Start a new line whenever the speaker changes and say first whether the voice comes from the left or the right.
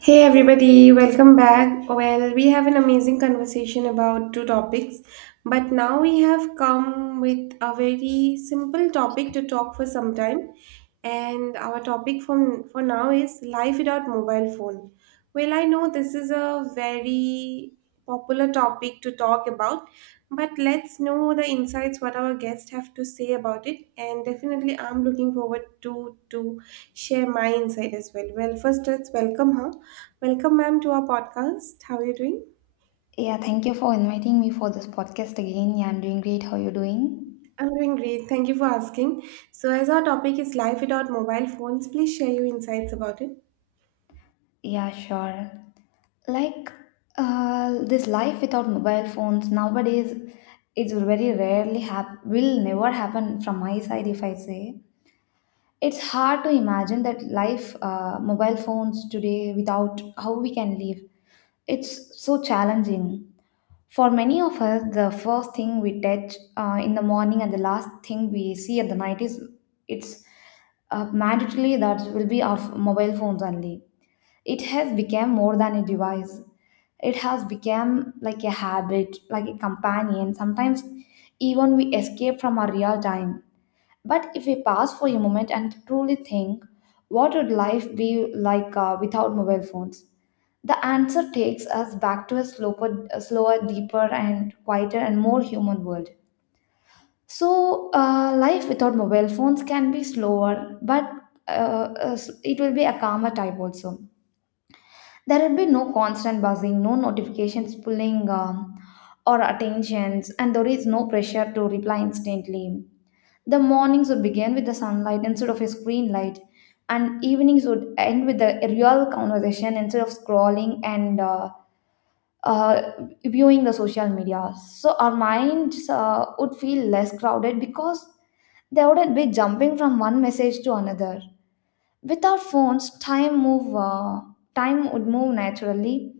right: Hey everybody, welcome back. Well, we have an amazing conversation about two topics, but now we have come with a very simple topic to talk for some time. And our topic from for now is life without mobile phone. Well, I know this is a very popular topic to talk about, but let's know the insights what our guests have to say about it. And definitely, I'm looking forward to share my insight as well. Well, first let's welcome her. Welcome, ma'am, to our podcast. How are you doing?
left: Yeah, thank you for inviting me for this podcast again. Yeah, I'm doing great. How you doing?
right: I'm doing great. Thank you for asking. So, as our topic is life without mobile phones, please share your insights about it.
left: Yeah, sure. Like, this life without mobile phones nowadays, it's very rarely will never happen from my side if I say. It's hard to imagine that life mobile phones today without how we can live. It's so challenging. For many of us, the first thing we touch in the morning and the last thing we see at the night is it's mandatory that will be our mobile phones only. It has become more than a device. It has become like a habit, like a companion. Sometimes even we escape from our real time. But if we pause for a moment and truly think, what would life be like without mobile phones? The answer takes us back to a slower, deeper, and quieter and more human world. So, life without mobile phones can be slower, but uh, uh, it will be a calmer type also. There will be no constant buzzing, no notifications pulling or attentions, and there is no pressure to reply instantly. The mornings would begin with the sunlight instead of a screen light, and evenings would end with a real conversation instead of scrolling and uh, viewing the social media. So our minds would feel less crowded because they wouldn't be jumping from one message to another. Without phones, time would move naturally,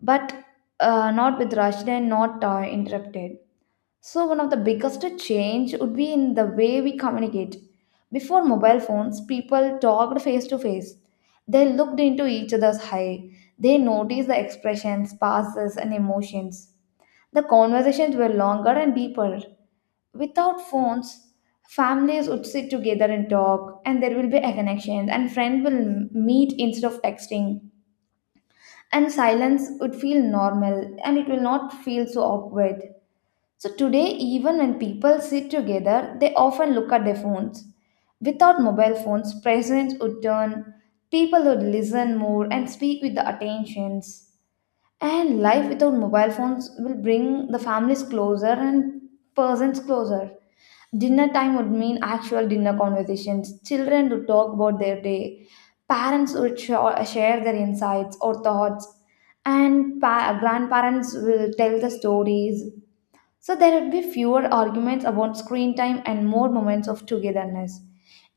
left: but not with rushed and not interrupted. So, one of the biggest change would be in the way we communicate. Before mobile phones, people talked face to face. They looked into each other's eye. They noticed the expressions, passes, and emotions. The conversations were longer and deeper. Without phones, families would sit together and talk, and there will be a connection, and friends will meet instead of texting. And silence would feel normal, and it will not feel so awkward. So today, even when people sit together, they often look at their phones. Without mobile phones, presence would turn, people would listen more and speak with the attentions. And life without mobile phones will bring the families closer and persons closer. Dinner time would mean actual dinner conversations. Children would talk about their day. Parents would share their insights or thoughts. And grandparents will tell the stories. So there would be fewer arguments about screen time and more moments of togetherness.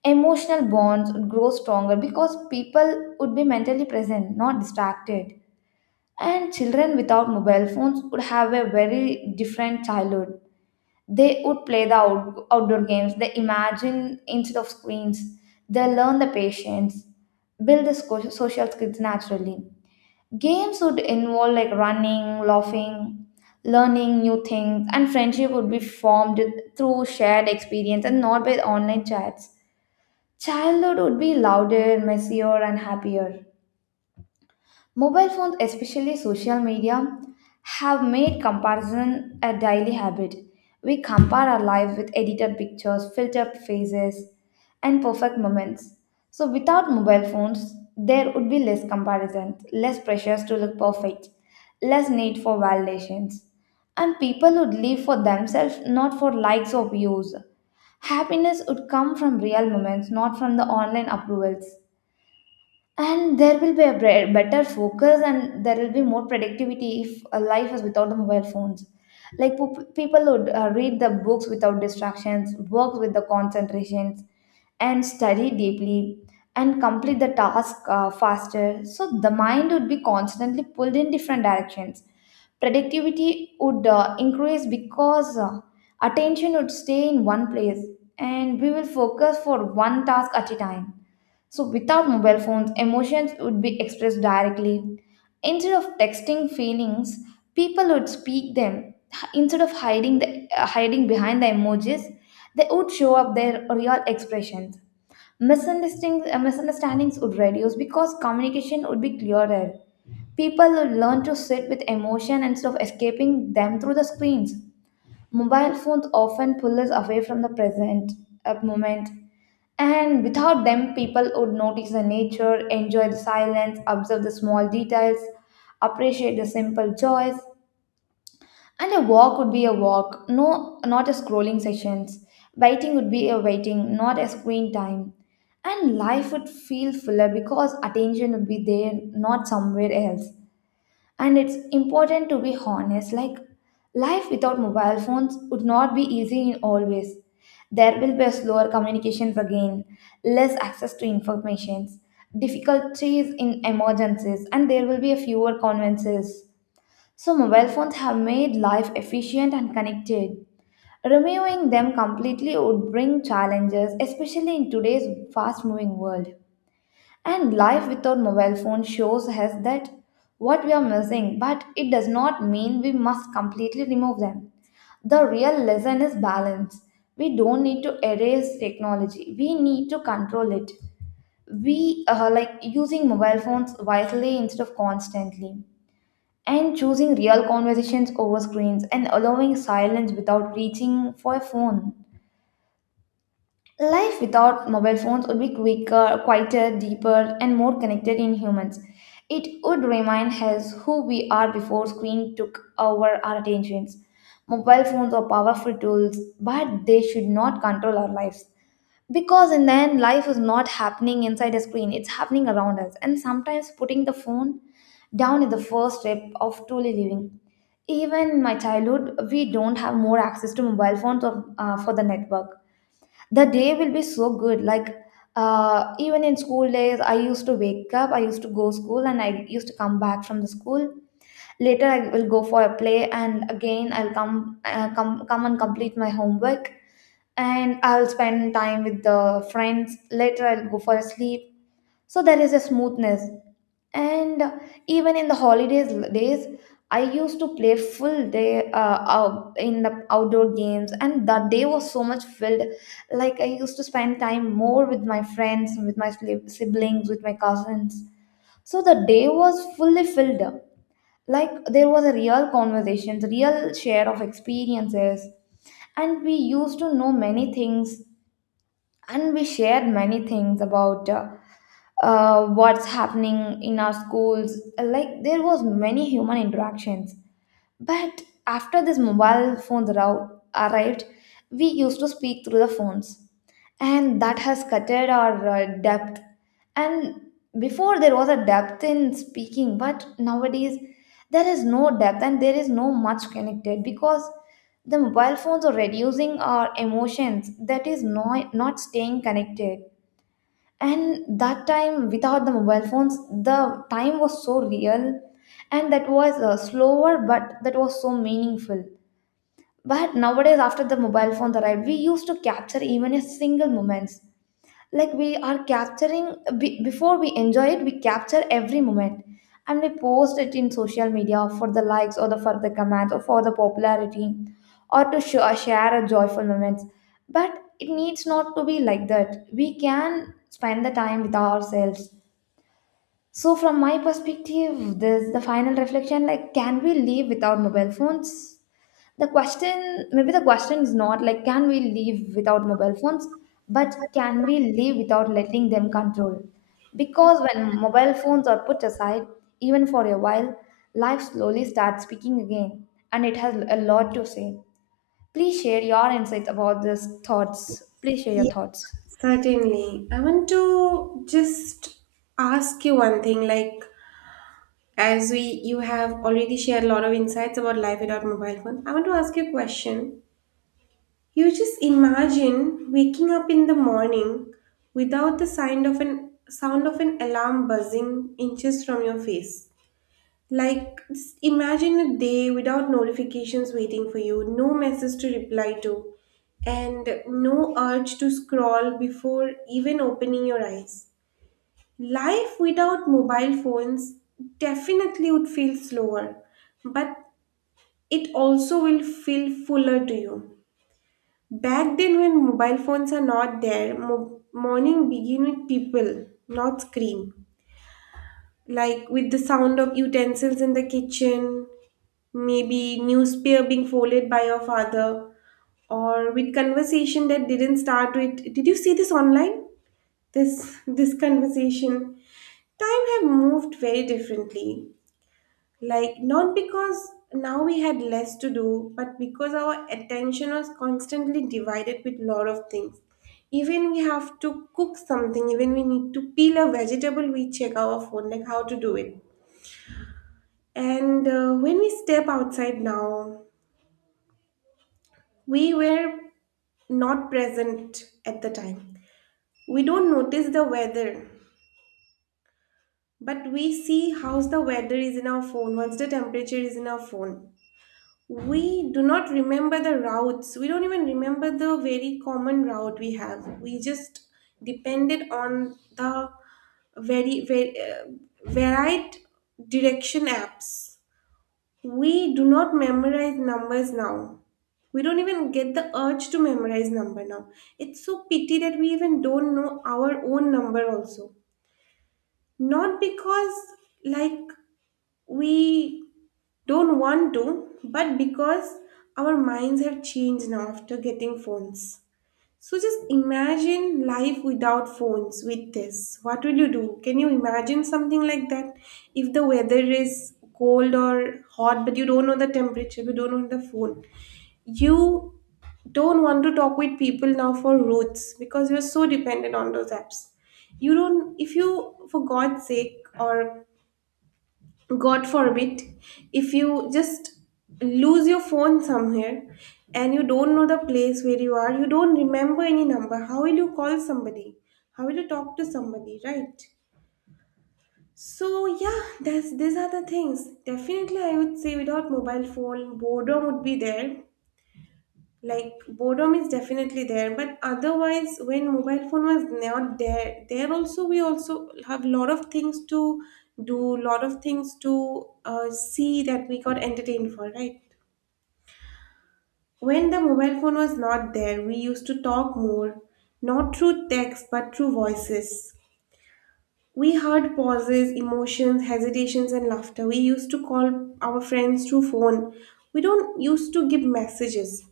left: Emotional bonds would grow stronger because people would be mentally present, not distracted. And children without mobile phones would have a very different childhood. They would play the outdoor games, they imagine instead of screens, they learn the patience, build the social skills naturally. Games would involve like running, laughing, learning new things, and friendship would be formed through shared experience and not by online chats. Childhood would be louder, messier, and happier. Mobile phones, especially social media, have made comparison a daily habit. We compare our lives with edited pictures, filtered faces, and perfect moments. So, without mobile phones, there would be less comparison, less pressures to look perfect, less need for validations. And people would live for themselves, not for likes or views. Happiness would come from real moments, not from the online approvals. And there will be a better focus, and there will be more productivity if a life is without the mobile phones. Like, people would read the books without distractions, work with the concentrations, and study deeply, and complete the task faster. So the mind would be constantly pulled in different directions. Productivity would increase because attention would stay in one place, and we will focus for one task at a time. So, without mobile phones, emotions would be expressed directly. Instead of texting feelings, people would speak them. Instead of hiding behind the emojis, they would show up their real expressions. Misunderstandings would reduce because communication would be clearer. People would learn to sit with emotion instead of escaping them through the screens. Mobile phones often pull us away from the present moment, and without them, people would notice the nature, enjoy the silence, observe the small details, appreciate the simple joys. And a walk would be a walk, no, not a scrolling sessions. Waiting would be a waiting, not a screen time. And life would feel fuller because attention would be there, not somewhere else. And it's important to be honest. Like, life without mobile phones would not be easy in all ways. There will be slower communications again, less access to informations, difficulties in emergencies, and there will be a fewer conveniences. So mobile phones have made life efficient and connected. Removing them completely would bring challenges, especially in today's fast moving world. And life without mobile phone shows us that what we are missing, but it does not mean we must completely remove them. The real lesson is balance. We don't need to erase technology. We need to control it. We are like using mobile phones wisely instead of constantly, and choosing real conversations over screens, and allowing silence without reaching for a phone. Life without mobile phones would be quicker, quieter, deeper, and more connected in humans. It would remind us who we are before screen took over our attentions. Mobile phones are powerful tools, but they should not control our lives. Because in the end, life is not happening inside a screen, it's happening around us. And sometimes putting the phone down is the first step of truly living. Even in my childhood, we don't have more access to mobile phones for the network. The day will be so good. Like, even in school days, I used to wake up, I used to go school, and I used to come back from the school. Later I will go for a play, and again I'll come and complete my homework, and I'll spend time with the friends. Later I'll go for a sleep. So there is a smoothness. And even in the holidays days, I used to play full day out in the outdoor games, and that day was so much filled. Like, I used to spend time more with my friends, with my siblings, with my cousins. So the day was fully filled up. Like, there was a real conversations, real share of experiences, and we used to know many things, and we shared many things about what's happening in our schools. Like, there was many human interactions. But after this mobile phones arrived, we used to speak through the phones, and that has cutted our depth. And before there was a depth in speaking, but nowadays there is no depth and there is no much connected, because the mobile phones are reducing our emotions, that is not, not staying connected. And that time without the mobile phones, the time was so real, and that was slower, but that was so meaningful. But nowadays, after the mobile phones arrived, we used to capture even a single moments. Like, we are capturing before we enjoy it, we capture every moment, and we post it in social media for the likes or the for the comments or for the popularity, or to share a joyful moments. But it needs not to be like that. We can spend the time with ourselves. So, from my perspective, this the final reflection. Like, can we live without mobile phones? The question, maybe the question is not like, can we live without mobile phones, but can we live without letting them control? Because when mobile phones are put aside, even for a while, life slowly starts speaking again, and it has a lot to say. Please share your insights about these thoughts. Please share your
right: Yeah,
left: thoughts.
right: certainly. I want to just ask you one thing. Like, as we you have already shared a lot of insights about life without mobile phone, I want to ask you a question. You just imagine waking up in the morning without the sound of an alarm buzzing inches from your face. Like, just imagine a day without notifications waiting for you, no message to reply to, and no urge to scroll before even opening your eyes. Life without mobile phones definitely would feel slower, but it also will feel fuller to you. Back then, when mobile phones are not there, morning begin with people, not screen. Like with the sound of utensils in the kitchen, maybe newspaper being folded by your father, or with conversation that didn't start with did you see this online. This conversation time have moved very differently, like not because now we had less to do but because our attention was constantly divided with lot of things. Even we have to cook something, even we need to peel a vegetable, we check our phone like how to do it. And when we step outside now, we were not present at the time. We don't notice the weather, but we see how the weather is in our phone, what's the temperature is in our phone. We do not remember the routes. We don't even remember the very common route we have. We just depended on the very, very varied direction apps. We do not memorize numbers now. We don't even get the urge to memorize number now. It's so pity that we even don't know our own number also. Not because like we don't want to, but because our minds have changed now after getting phones. So just imagine life without phones with this. What will you do? Can you imagine something like that? If the weather is cold or hot, but you don't know the temperature, you don't know the phone. You don't want to talk with people now for routes because you're so dependent on those apps. You don't, if you, for God's sake, or God forbid, if you just lose your phone somewhere and you don't know the place where you are, you don't remember any number, how will you call somebody? How will you talk to somebody, right? So yeah, that's these are the things. Definitely I would say without mobile phone, boredom would be there, like boredom is definitely there. But otherwise when mobile phone was not there, there also we also have lot of things to do, lot of things to see, that we got entertained for, right? When the mobile phone was not there, we used to talk more, not through text but through voices. We heard pauses, emotions, hesitations, and laughter. We used to call our friends through phone. We don't used to give messages.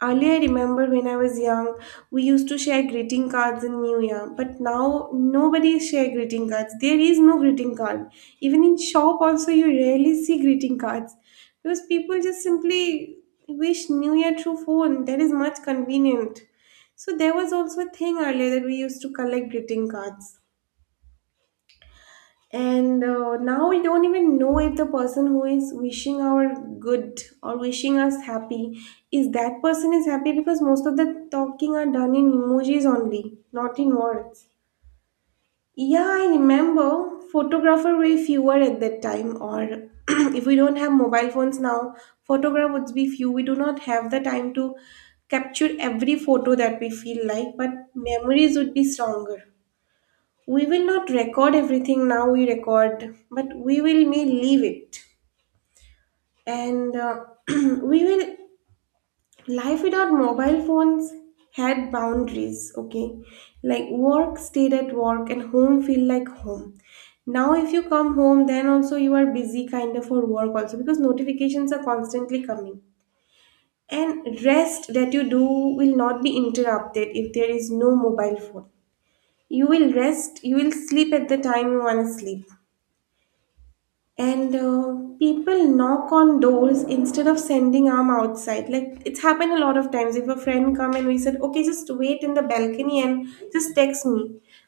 right: Earlier, I remember when I was young, we used to share greeting cards in New Year. But now, nobody share greeting cards. There is no greeting card. Even in shop, also you rarely see greeting cards because people just simply wish New Year through phone. That is much convenient. So there was also a thing earlier that we used to collect greeting cards. And now we don't even know if the person who is wishing our good or wishing us happy, is that person is happy, because most of the talking are done in emojis only, not in words. Yeah, I remember photographer were fewer at that time, or if we don't have mobile phones now, photograph would be few. We do not have the time to capture every photo that we feel like, but memories would be stronger. We will not record everything. Now we record, but we will may leave it. And we will Life without mobile phones had boundaries, okay? Like work stayed at work and home feel like home. Now if you come home, then also you are busy kind of for work also, because notifications are constantly coming. And rest that you do will not be interrupted if there is no mobile phone. You will rest, you will sleep at the time you want to sleep. And people knock on doors instead of sending arm outside. Like it's happened a lot of times, if a friend come and we said, okay, just wait in the balcony and just text me.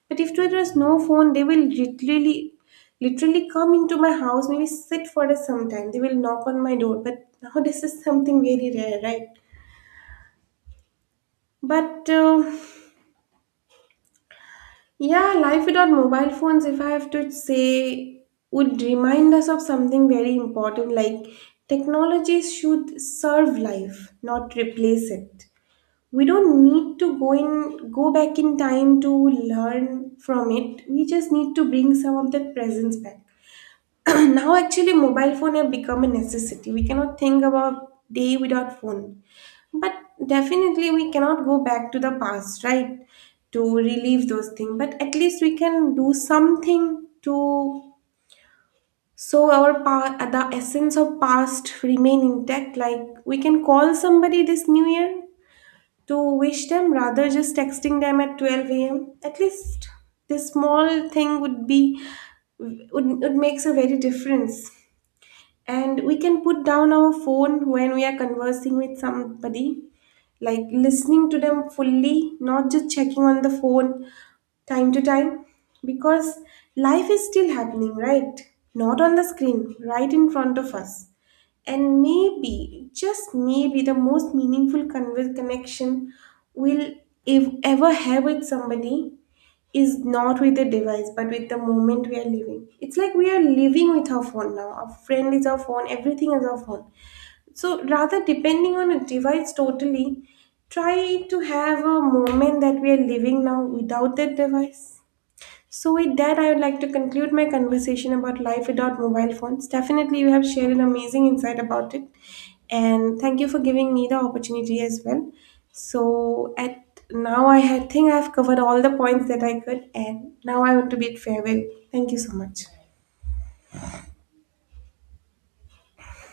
right: But if there was no phone, they will literally come into my house, maybe sit for us sometime, they will knock on my door. But now this is something very rare, right? but Yeah, life without mobile phones, if I have to say, would remind us of something very important, like technologies should serve life, not replace it. We don't need to go back in time to learn from it. We just need to bring some of that presence back. Now actually mobile phone have become a necessity. We cannot think about day without phone. But definitely, we cannot go back to the past, right? To relieve those things. But at least we can do something to, so our the essence of past remain intact. Like we can call somebody this new year to wish them rather just texting them at 12 a.m. At least this small thing would, would makes a very difference. And we can put down our phone when we are conversing with somebody, like listening to them fully, not just checking on the phone time to time, because life is still happening, right? Not on the screen, right in front of us. And maybe, just maybe, the most meaningful connection we'll if ever have with somebody is not with the device, but with the moment we are living. It's like we are living with our phone now. Our friend is our phone, everything is our phone. So rather depending on a device totally, try to have a moment that we are living now without that device. So with that, I would like to conclude my conversation about life without mobile phones. Definitely, you have shared an amazing insight about it, and thank you for giving me the opportunity as well. So at now, think I've covered all the points that I could, and now I want to bid farewell. Thank you so much.